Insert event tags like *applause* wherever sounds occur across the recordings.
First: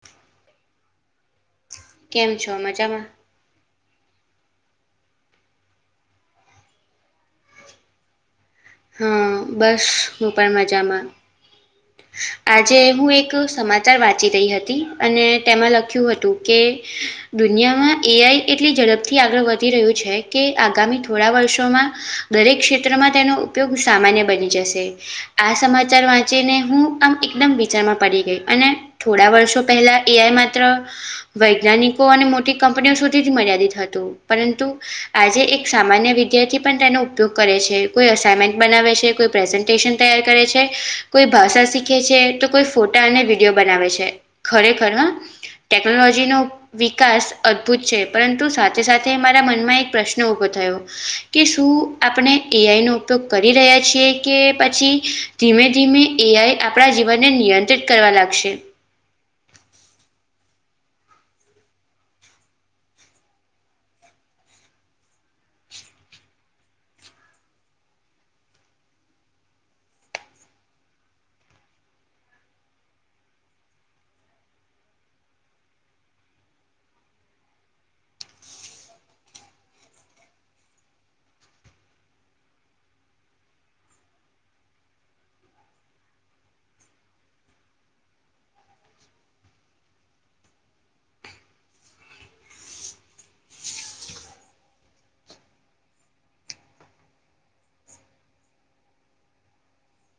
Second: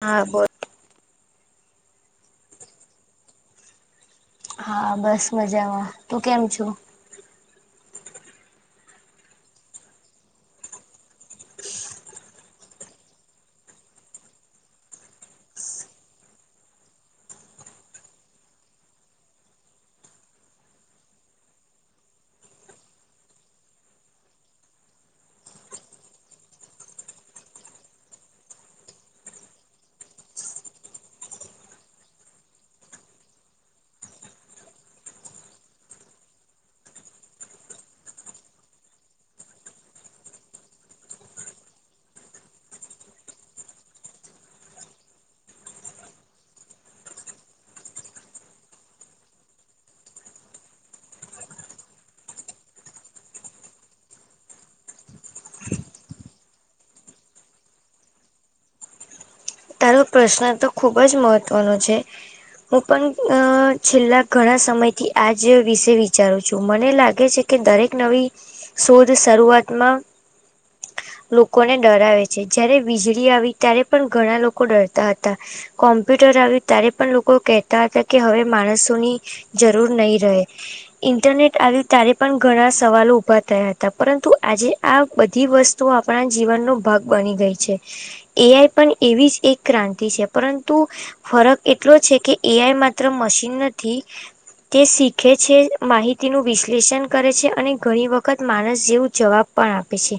હા બોલ. કેમ. છો મજામાં હા બસ મજામાં તું કેમ છુ? હમ્મ બસ હું પણ મજામાં *inaudible* આજે હું એક સમાચાર વાંચી રહી હતી અને તેમાં લખ્યું હતું કે દુનિયામાં એઆઈ એટલી ઝડપથી આગળ વધી રહ્યું છે કે આગામી થોડા વર્ષોમાં દરેક ક્ષેત્રમાં તેનો ઉપયોગ સામાન્ય બની જશે આ સમાચાર વા ચેને હું આમ એકદમ વિચારમાં પડી ગઈ અને થોડા વર્ષો પહેલાં એ આઈ માત્ર વૈજ્ઞાનિકો અને મોટી કંપનીઓ સુધી જ મર્યાદિત હતું પરંતુ આજે એક સામાન્ય વિદ્યાર્થી પણ તેનો ઉપયોગ કરે છે કોઈ અસાયનમેન્ટ બનાવે છે કોઈ પ્રેઝન્ ટેશન તૈયાર કરે છે કોઈ ભાષા શીખે છે તો કોઈ ફોટા અને વિડીયો બનાવે છે ખરેખર હા ટેકનોલોજીનો વિકાસ અદભુત છે પરંતુ સાથે સાથે મારા મનમાં એક પ્રશ્ન ઊભો થયો કે શું આપણે એ આઈ નો ઉપયોગ કરી રયા છીએ કે પછી ધીમે ધીમે એ આઈ આપણા જીવનને નિયંત્રિત કરવા લાગશે તારો પ્રશ્ન તો ખૂબ જ મહત્વનો છે. હું પન અ ઘણા છેલ્લા સમયથી આજ વિશે વિચારું છું મને લાગે છે કે દરેક નવી શોધ શરૂવાતમાં લોકોને ડરાવે છે જયારે વીજળી આવી ત્યારે પણ ઘણા લોકો ડરતા હતા. કોમ્પ્યુટર આવ્યું ત્યારે પણ લોકો કહેતા હતા કે હવે માણસોની જરૂર નઈ રહે ઈન્ટરનેટ આવ્યું ત્યારે પણ ઘણા સવાલો ઊભા થયા હતા પરંતુ આજે આ બધી વસ્તું આપણા જીવનનો ભાગ બની ગઈ છે એ આઈ પણ એવી જ એક ક્રાંતિ છે પરંતુ ફરક એટલો છે કે એ આઈ માત્ર મશીન નથી તે શીખે છે માહિતીનું વિશ્લેષન કરે છે અને ઘણી વખત માણસ જેવું જવાબ પણ આપે છે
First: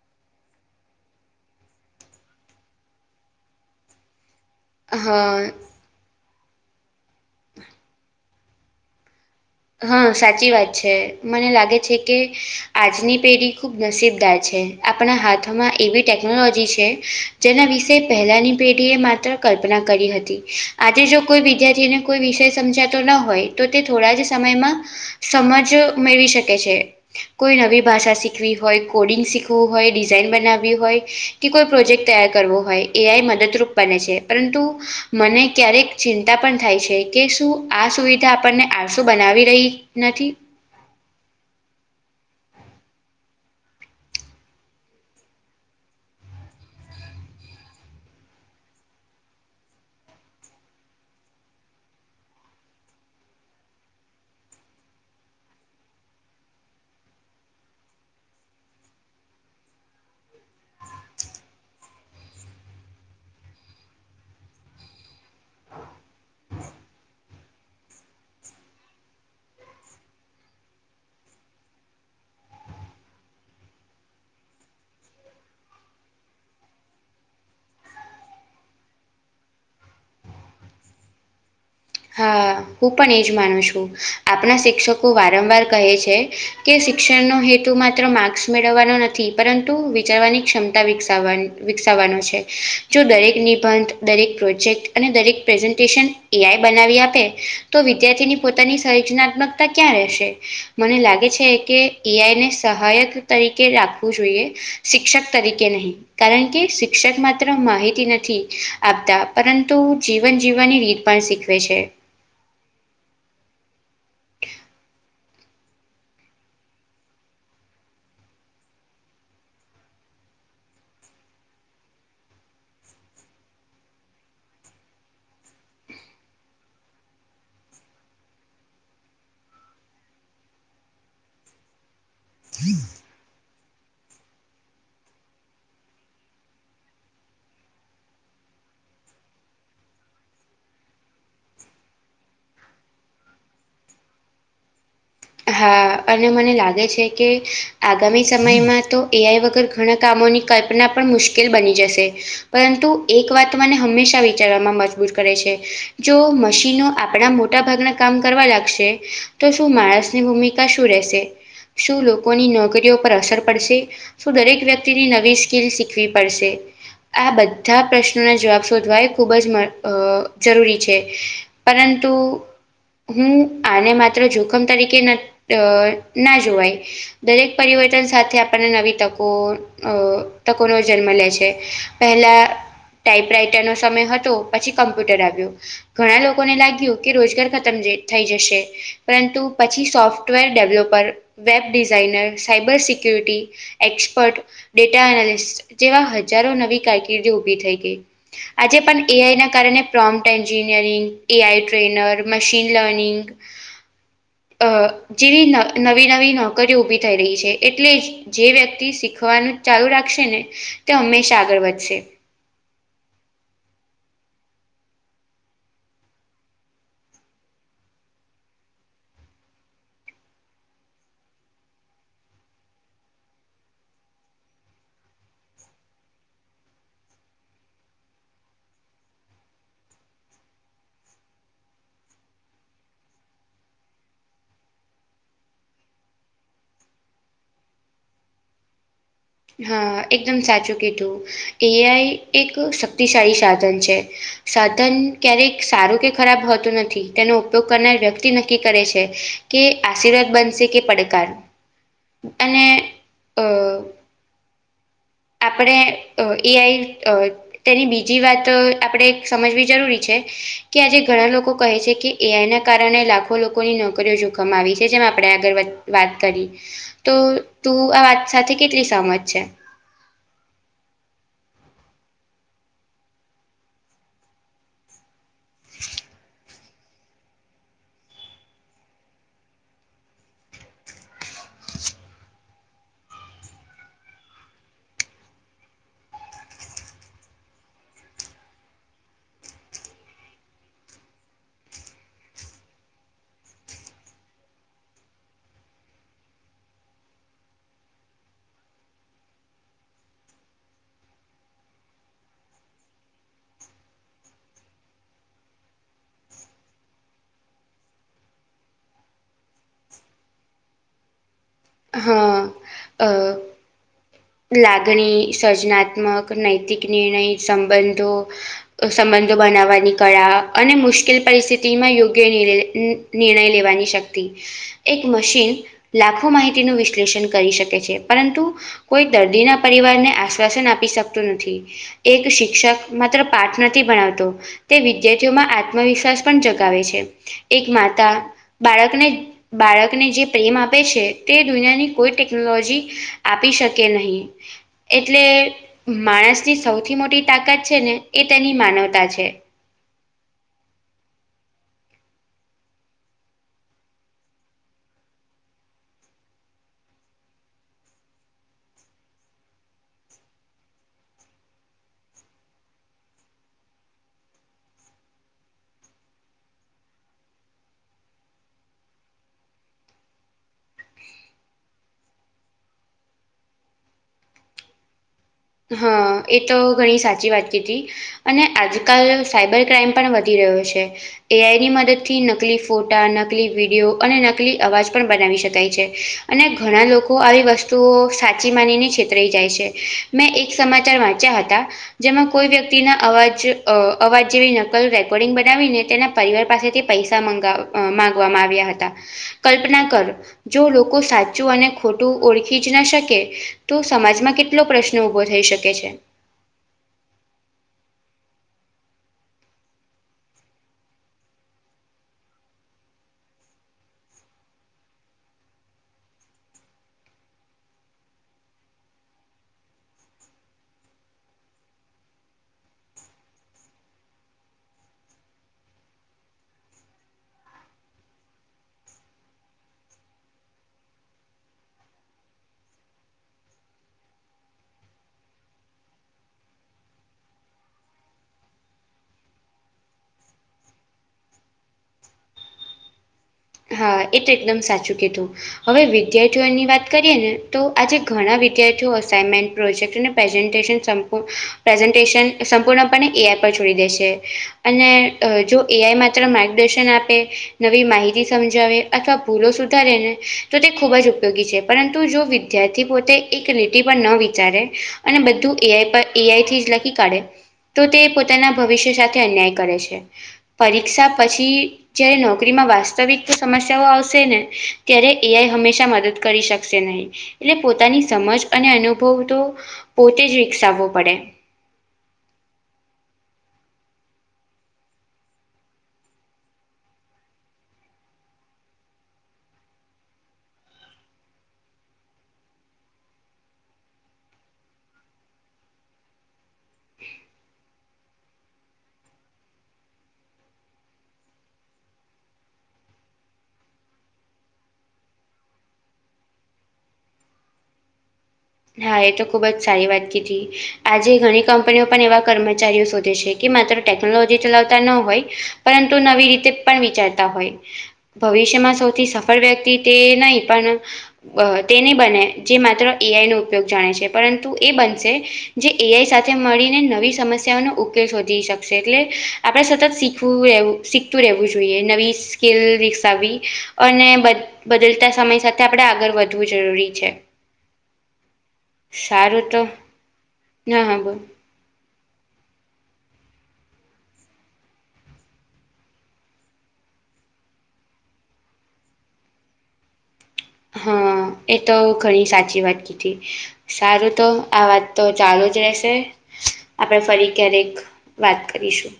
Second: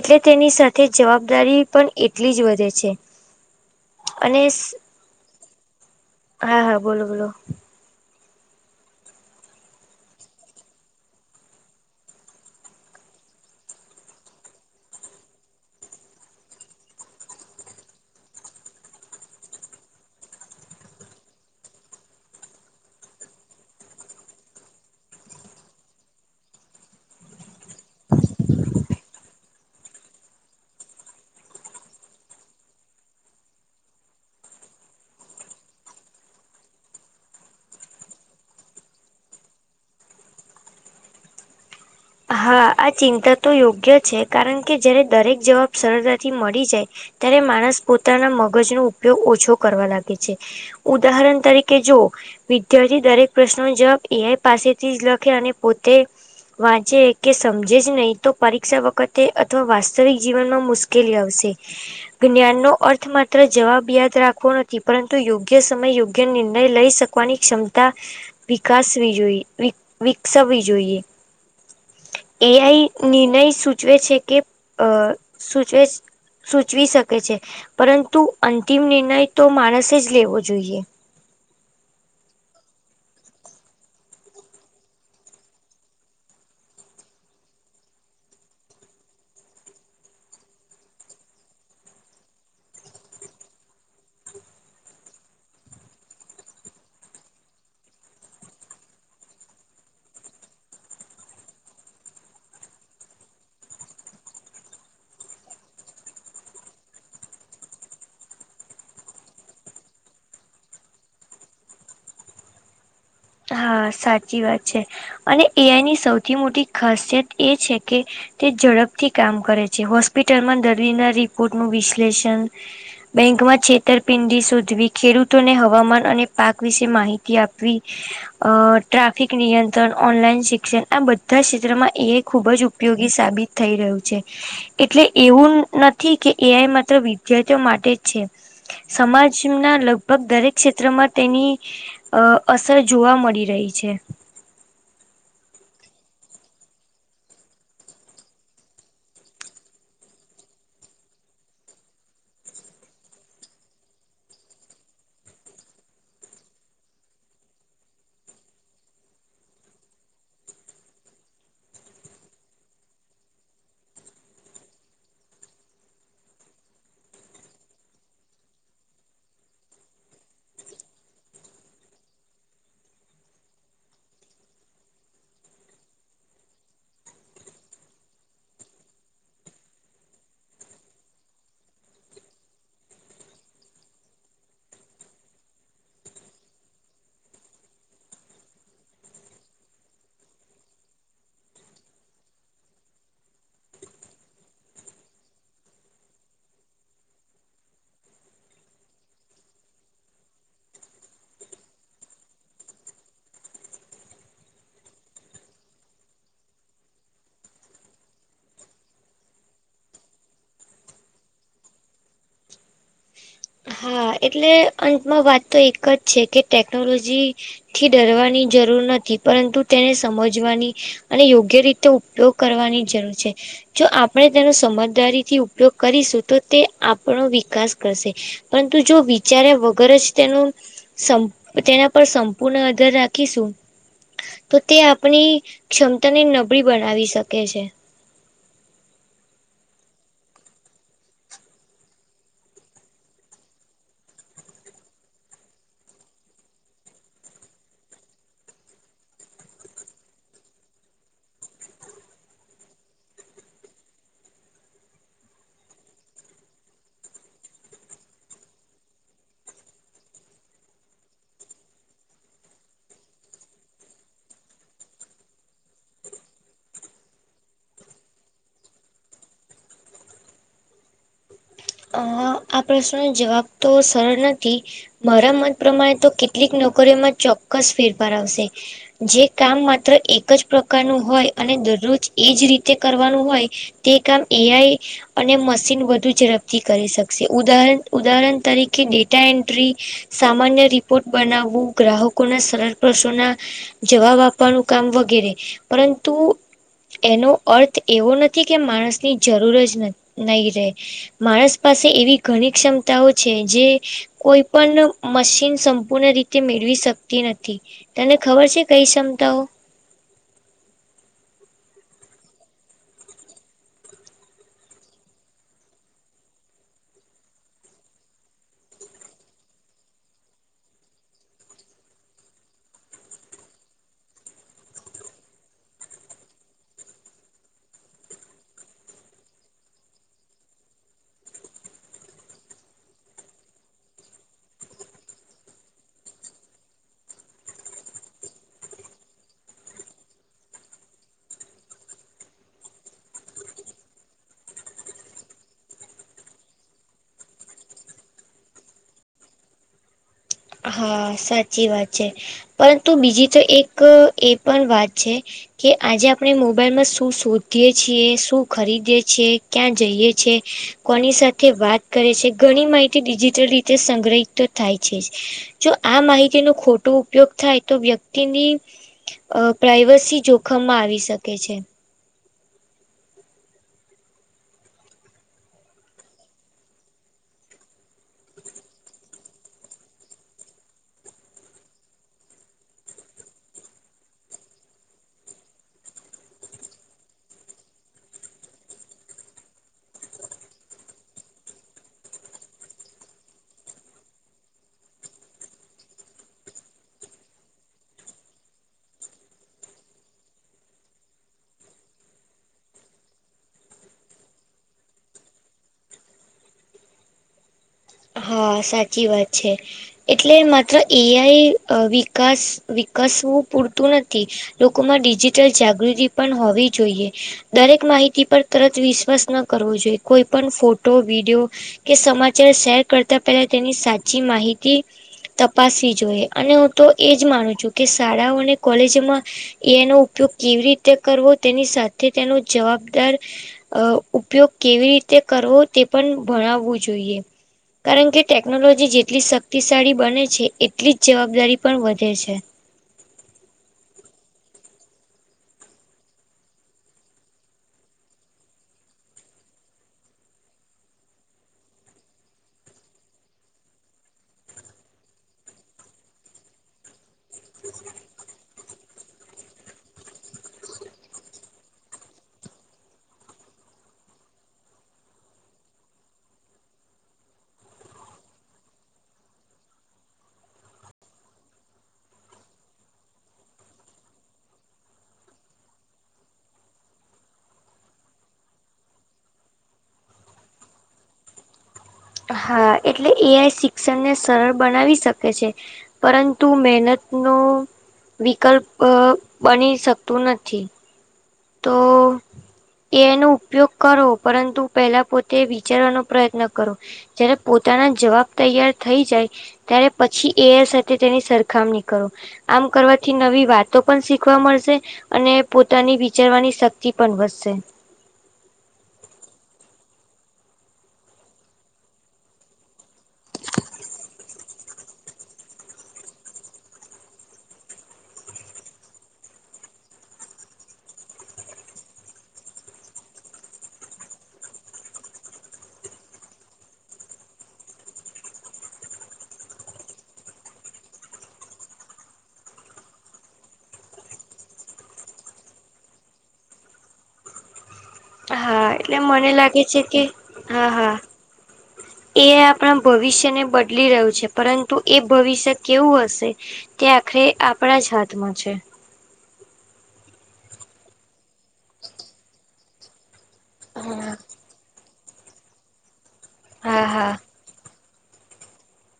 એટલે તેની સાથે જવાબદારી પણ એટલી જ વધે છે. અનેસ અહા હા હા બોલો બોલો હ સાચી વાત છે મને લાગે છે કે આજની પેઢી ખૂબ નસીબદાર છે આપણા હાથમાં એવી ટેકનોલોજી છે જેના વિશે પહેલાની પેઢીએ માત્ર કલ્પના કરી હતી આજે જો કોઈ *unintelligible* કોઈ વિષય સમજાતો ન હોય તો તે થોડા જ સમયમાં સમજ મેળવી શકે છે. કોઈ નવી ભાષા શીખવી હોય કોડિંગ શીખ ખવું હોય ડિઝાઇન બનાવી હોય કે કોઈ પ્રોજેક્ટ તૈયાર કરવો હોય એ આઈ મદદરૂપ બને છે પરંતુ મને ક્યારેક ચિંતા પણ થાય છે કે શું આ સુવિધા આપણને આ શું બનાવી રઈ નથી હા આ ચિંતા તો યોગ્ય છે કારણકે જ્યારે દરેક જવાબ સરળતાથી મરી જાય ત્યારે માણસ પોતાના મગજનો ઉપયોગ ઓછો કરવા લાગે છે. ઉદાહરણ તરીકે જો વિદ્યાર્થી દરેક પ્રશ્નનોનો જવાબ એ આઈ પાસેથી જ લખે અને પોતે વાંચે કે સમજે જ નઈ પરીક્ષા વખતે અથવા વાસ્તવિક જીવનમાં મુશ્કેલી આવશે. *unintelligible* અર્થ માત્ર જવાબ યાદ રાખવો નથી પરંતુ યોગ્ય સમય યોગ્ય *unintelligible* લઈ શક *unintelligible* ક્ષમતા વિકાસવી જોઈ વીક વિકસાવવી જોઈએ. એ આઈ *unintelligible* સૂચવે છે કે અ સૂચવેસ સૂચવી શકે છે પરંતુ અંતિમ નિરનય તો માણસે જ લેવો જોઈએ. હા હું પણ એ જ માનું છું આપના શિક્ષકો વારંવાર કહે છે કે શિક્ષણનો હેતુ માત્ર માર્ક્સ મેળવવાનો નથી પરંતુ વિચારવાની ક્ષમતા વિકસાવવાન વિકસાવવાનો છે જો દરેક નિબંધ દરેક પ્રોજેક્ટ અને દરેક પ્રેઝન્ટેશન એ આઈ બનાવી આપે તો વિદ્યાર્થીની પોતાની સર્જનાત્મકતા ક્યાં રહેશે મને લાગે છે કે એ આઈને સહાયક તરીકે રાખવું જોઈએ શિક્ષક તરીકે નહીં કારણ કે શિક્ષક માત્ર માહિતી નથી આપતા પરંતુ જીવન જીવવાની રીત પણ શી વે છે. હા, સાચી વાત છે અને એઆઈની સૌથી મોટી ખાસિયત એ છે કે તે ઝડપથી કામ કરે છે, હોસ્પિટલમાં દર્દીના રિપોર્ટનું વિશ્લેષણ બેંકમાં છેતરપિંડી શોધવી, ખેડૂતોને હવામાન અને પાક વિશે માહિતી આપવી *inaudible* અ ટ્રાફિક નિયંત્રણ, ઓનલાઈન શિક્ષણ આ બધાય ક્ષેત્રમાં એ આઈ ખૂબ જ ઉપયોગી સાબિત થઈ રહ્યું છે. એટલે એવું નથી કે એ આઈ માત્ર વિદ્યાર્થીઓ માટે જ છે. સમાજના લગભગ દરેક ક્ષેત્રમાં તેની અ અસર જોવા મળી રહી છે. હા અને મને લાગે છે કે, આગામી સમયમાં તો એઆઈ વગર ઘણા કામોની કલ્પના પણ મુશ્કેલ બની જશે, પરંતુ એક વાત મને હંમેશા વિચારવામાં મજબૂર કરે છે. જો મશીનો આપણા મોટા ભાગના કામ કરવા લાગશે, તો શું માણસ ની ભૂમિકા શું રહેશે શું લોકોની નોકરીઓ પર અસર પડશે? શું દરેક વ્યક્તિની નવી સ્કીલ શીખવી પડશે? આ બધા પ્રશ્નોના જવાબ શોધવા એ ખૂબ જ મ અ જરૂરી છે. પરંતુ હું આને માત્ર જોખમ તરી કે ન ટ ના જોવાય, દરેક પરિવર્તન સાથે આપડને નવી તકો અ તકો નવો જન્મ લે છે પેહલા ટાઈપ રાઈટરનો સમય હતો, પછી કમ્પ્યુટર આવ્યુ ઘણા લોકોને લાગ્યું કે રોજગાર ખતમ છે થઈ જશે, પરંતુ પછી software developer, web designer, cyber security expert, data analyst જેવા હજારો નવી કારકિર્દી ઉભી થઈ ગઈ. આજે પણ એઆઈના કારણે prompt engineering, A I trainer, machine learning અ જેવી ન નવી-નવી નોકરીઓ ઊભી થઈ રહી છે, એટલે જ જે વ્યક્તિ શીખવાનું ચાલુ રાખશેને, તે હંમેશા આગળ વધશે. હા એટલે અંતમાં વાત તો એક જ છે કે ટેકનોલોજી થી ડરવાની જરૂર નથી, પરંતુ તેને સમજવાની અને યોગ્ય રીતે ઉપયોગ કરવાની જરૂર છે. જો આપણે તેનો સમજદારીથી ઉપયોગ કરીશું, તો તે આપણો વિકાસ કરશે. પરંતુ જો વિચાર્યા વગર જ તેનું સંમ તેના પર સંપૂર્ણ આધાર રાખીશું તો તે આપણી ક્ષમતાને નબળી બનાવી શકે છે. હા, એકદમ સાચું કીધું. એ આઈ એક શક્તિશાળી સાધન છે, સાધન ક્યારે સારું કે ખરાબ હોતું નથી, તેનો ઉપયોગ કરનાર વ્યક્તિ નક્કી કરે છે કે આશીર્વાદ બનશે કે પડકાર. *inaudible* અને અ આપણે અ એ આઈ અ તેની બીજી વાત આપડે સમજવી જરૂરી છે. કે આજે ઘણા લોકો કહે છે કે, એઆઈના કારણે લાખો લોકોની નોકરીઓ જોખમ આવી છે જેમ આપડે આગળ વ વાત કરી તો તું આ વાત સાથે કેટલી સહમત છે? અ આ પ્રશ્નનો જવાબ તો સરળ નથી. મારા મત પ્રમાણે તો કેટલીક નોકરીઓમાં ચોક્કસ ફેરફાર આવશે. જે કામ માત્ર એક જ પ્રકારનું હોય અને દરરોજ એજ રીતે કરવાનું હોય તે કામ એ આઈ અને મશીન વધુ જ ઝડપ થી કરી શકશે. ઉદાહરણ ઉદાહરણ તરીકે ડેટા એન્ટ્રી સામાન્ય રિપોર્ટ બનાવવું, ગ્રાહકોના સરળ પ્રશ્નોના જવાબ આપવાનું કામ વગેરે, પરંતુ એનો અર્થ એવો નથી કે માણસની જરૂર જ ન નહી રહે. માણસ પાસે એવી ઘણી ક્ષમતાઓ છે જે કોઈ પણ મશીન સંપૂર્ણ રીતે મેળવી શકતી નથી. તને ખબર છે કઈ ક્ષમતાઓ? હા અ લાગણી, સર્જનાત્મક, નૈતિક નિર્ણય, સંબંધો સંબંધો બનાવવાની કળા અને મુશ્કેલ પરિસ્થિતિમાં યોગ્ય *unintelligible* નિર્ણય લેવાની શક્તિ. એક મશીન લાખો માહિતીનું વિશ્લેષણ કરી શકે છે, પરંતુ કોઈ દર્દીના પરિવારને આશ્વાસન આપી શકતું નથી. એક શિક્ષક માત્ર પાઠ નથી ભણાવતો તે વિધાર્થીઓમાં આત્મવિશ્વાસ પણ જગાવે છે. એક માતા બાળકને બાળકને જે પ્રેમ આપે છે તે દુનિયાની કોઈ ટેકનોલોજી આપી શકે નહીં. એટલે માણસની સૌથી મોટી તાકાત છે ને એ તેની માનવતા છે. હા સાચી વાત છે, પરંતુ બીજી તો એક એ પણ વાત છે કે આજે આપણે મોબાઈલમાં શું શોધીએ છીએ, શું ખરીદીએ છીએ, ક્યાં જઈએ છીએ, કોની સાથે વાત કરે છે ઘણી માહિતી ડિજિટલ રીતે સંગ્રહિત તો થાય છે જ. જો આ માહિતીનો ખોટો ઉપયોગ થાય તો વ્યક્તિની અ પ્રાઈવસી જોખમમાં આવી શકે છે. હા, એ તો ઘણી સાચી વાત કીધી અને આજકાલ સાઈબર ક્રાઈમ પણ વધી રહ્યો છે. એ આઈની મદદથી નકલી ફોટા, નકલી વિડિઓ અને નકલી અવાજ પણ બનાવી શકાય છે. અને ઘણા લોકો આવી વસ્તુઓ સાચી માનીને છેતરાઈ જાય છે. મેં એક સમાચાર વાંચ્યા હતા જેમાં કોઈ વ્યક્તિના અવાજ અ અવાજ જેવી નકલ રેકોર્ડિંગ બનાવીને તેના પરિવાર પાસેથી પૈસા મંગાવ-માંગવામાં આવ્યા હતા. કલ્પના કર જો લોકો સાચું અને ખોટું ઓળખી જ ના શકે તો સમાજમાં કેટલો પ્રશ્ન ઉભો થઈ શકે છે. હા, સાચી વાત છે. એટલે માત્ર એ આઈ વિકાસ વિકસવું પૂરતું નથી. લોકોમાં ડિજિટલ જાગૃતિ પણ હોવી જોઈએ. દરેક માહિતી પર તરત વિશ્વાસ ન જોઈએ. કોઈ પણ ફોટો, વિડીયો કે સમાચાર શેર કરતા પહેલા તેની સાચી માહિતી તપાસવી જોઈએ અને હું તો એજ માનું છું કે શાળાઓ અને કોલેજમાં એ આઈનો ઉપયોગ કેવી રીતે કરવો તેની સાથે તેનો જવાબદાર અ ઉપયોગ કેવી રીતે કરવો તે પણ ભણાવવું જોઈએ. કારણ કે ટેકનોલોજી જેટલી શક્તિશાળી બને છે એટલી જ જવાબદારી પણ વધે છે. હા, એ તો એકદમ સાચું કીધું. હવે વિદ્યાર્થીઓની વાત કરીએ ને તો આજે ઘણા વિદ્યાર્થીઓ અસાાઈનમેન્ટ, પ્રોજેક્ટ અને પ્રેઝન્ટેશન શમ્પૂ પ્રેઝન્ટેશન સંપૂર્ણપણે એ આઈ પર છોડી દેશે. અને જો એ આઈ માત્ર માર્ગદર્શન આપે નવી માહિ સમજાવે અથવા ભૂલો સુધારેને તો તે ખૂબ જ ઉપયોગી છે, પરંતુ જો વિધાર્થી પોતે એક લીટી પર ન વિચારે અને બધું એ આઈ પર એ આઈ થી જ લખી કાઢે તો તે પોતાના ભવિષ્ય સાથે અન્યાય કરે છે. પરીક્ષા પછી જ્યારે નોકરીમાં વાસ વાસ્તવિક સમસ્યાઓ આવશે ને ત્યારે એ આઈ હંમેશા મદદ કરી શકશે નહીં. એટલે પોતાની સમજ અને અનુભવ તો પોતે જ વિકસાવવો પડે. એટલે એ આઈ શિક્ષણ ને સરળ બનાવી શકે. પરંતુ મહેનતનો વિકલ્પ અ બની શકતું નથી. તો એ આઈ નો ઉપયોગ કરવો પરંતુ, પહેલા પોતે વિચારવાનો પ્રયત્ન કરો. ''જ્યારે પોતાના જવાબ તૈયાર થઈ જાય. '' ત્યારે પછી એ આઈ સાથે તેની સરખામણી કરો. આમ કરવાથી નવી વાતો પણ શીખવા મળશે અને પોતાની વી ''વિચારવાની શક્તિ પણ વધશે. '' હા એ તો ખૂબ જ સારી વાત કીધી. આજે ઘણી કંપનીઓ પણ એવા કર્મચારીઓ શોધે છે, કે માત્ર ટેકનોલોજી ચલાવતા ન હોય. ''પરંતુ નવી રીતે પણ વિચારતા હોય. '' ભવિષ્યમાં સૌથી સફળ વ્યક્તિ તે નહી પણ અ તેની નહી બને જે માત્ર એ આઈ નો ઉપયોગ જાણે છે પરંતુ એ બનશે જે એ આઈ સાથે મળીને નવી સમસ્યાઓનો ઉકેલ શોધી શક એટલે આપણે સતત શીખવું રહેવું શીખતું રહેવું જોઈએ નવી સ્કીલ વિકસાવવી. અને બદ બદલતા સમય સાથે આપણે આગળ વધવું જરૂરી છે. હા એટલે મને સારું તો લાગે છે કે હા હા. એ આઈ આપણા ભવિષ્યને બદલી રહ્યું છે પરંતુ એ ભવિષ્ય કેવું હશે? ''તે આખરે આપણા જ હાથમાં છે. '' હા એ તો ઘણી સાચી વાત કીધી સારું હા. તો આ વાત તો ચાલુ જ રહેશે હા આપણે હા ફરી ક્યારેક વાત કરીશું.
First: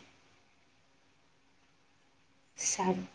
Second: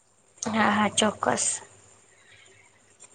હા હા ચોક્કસ! સારું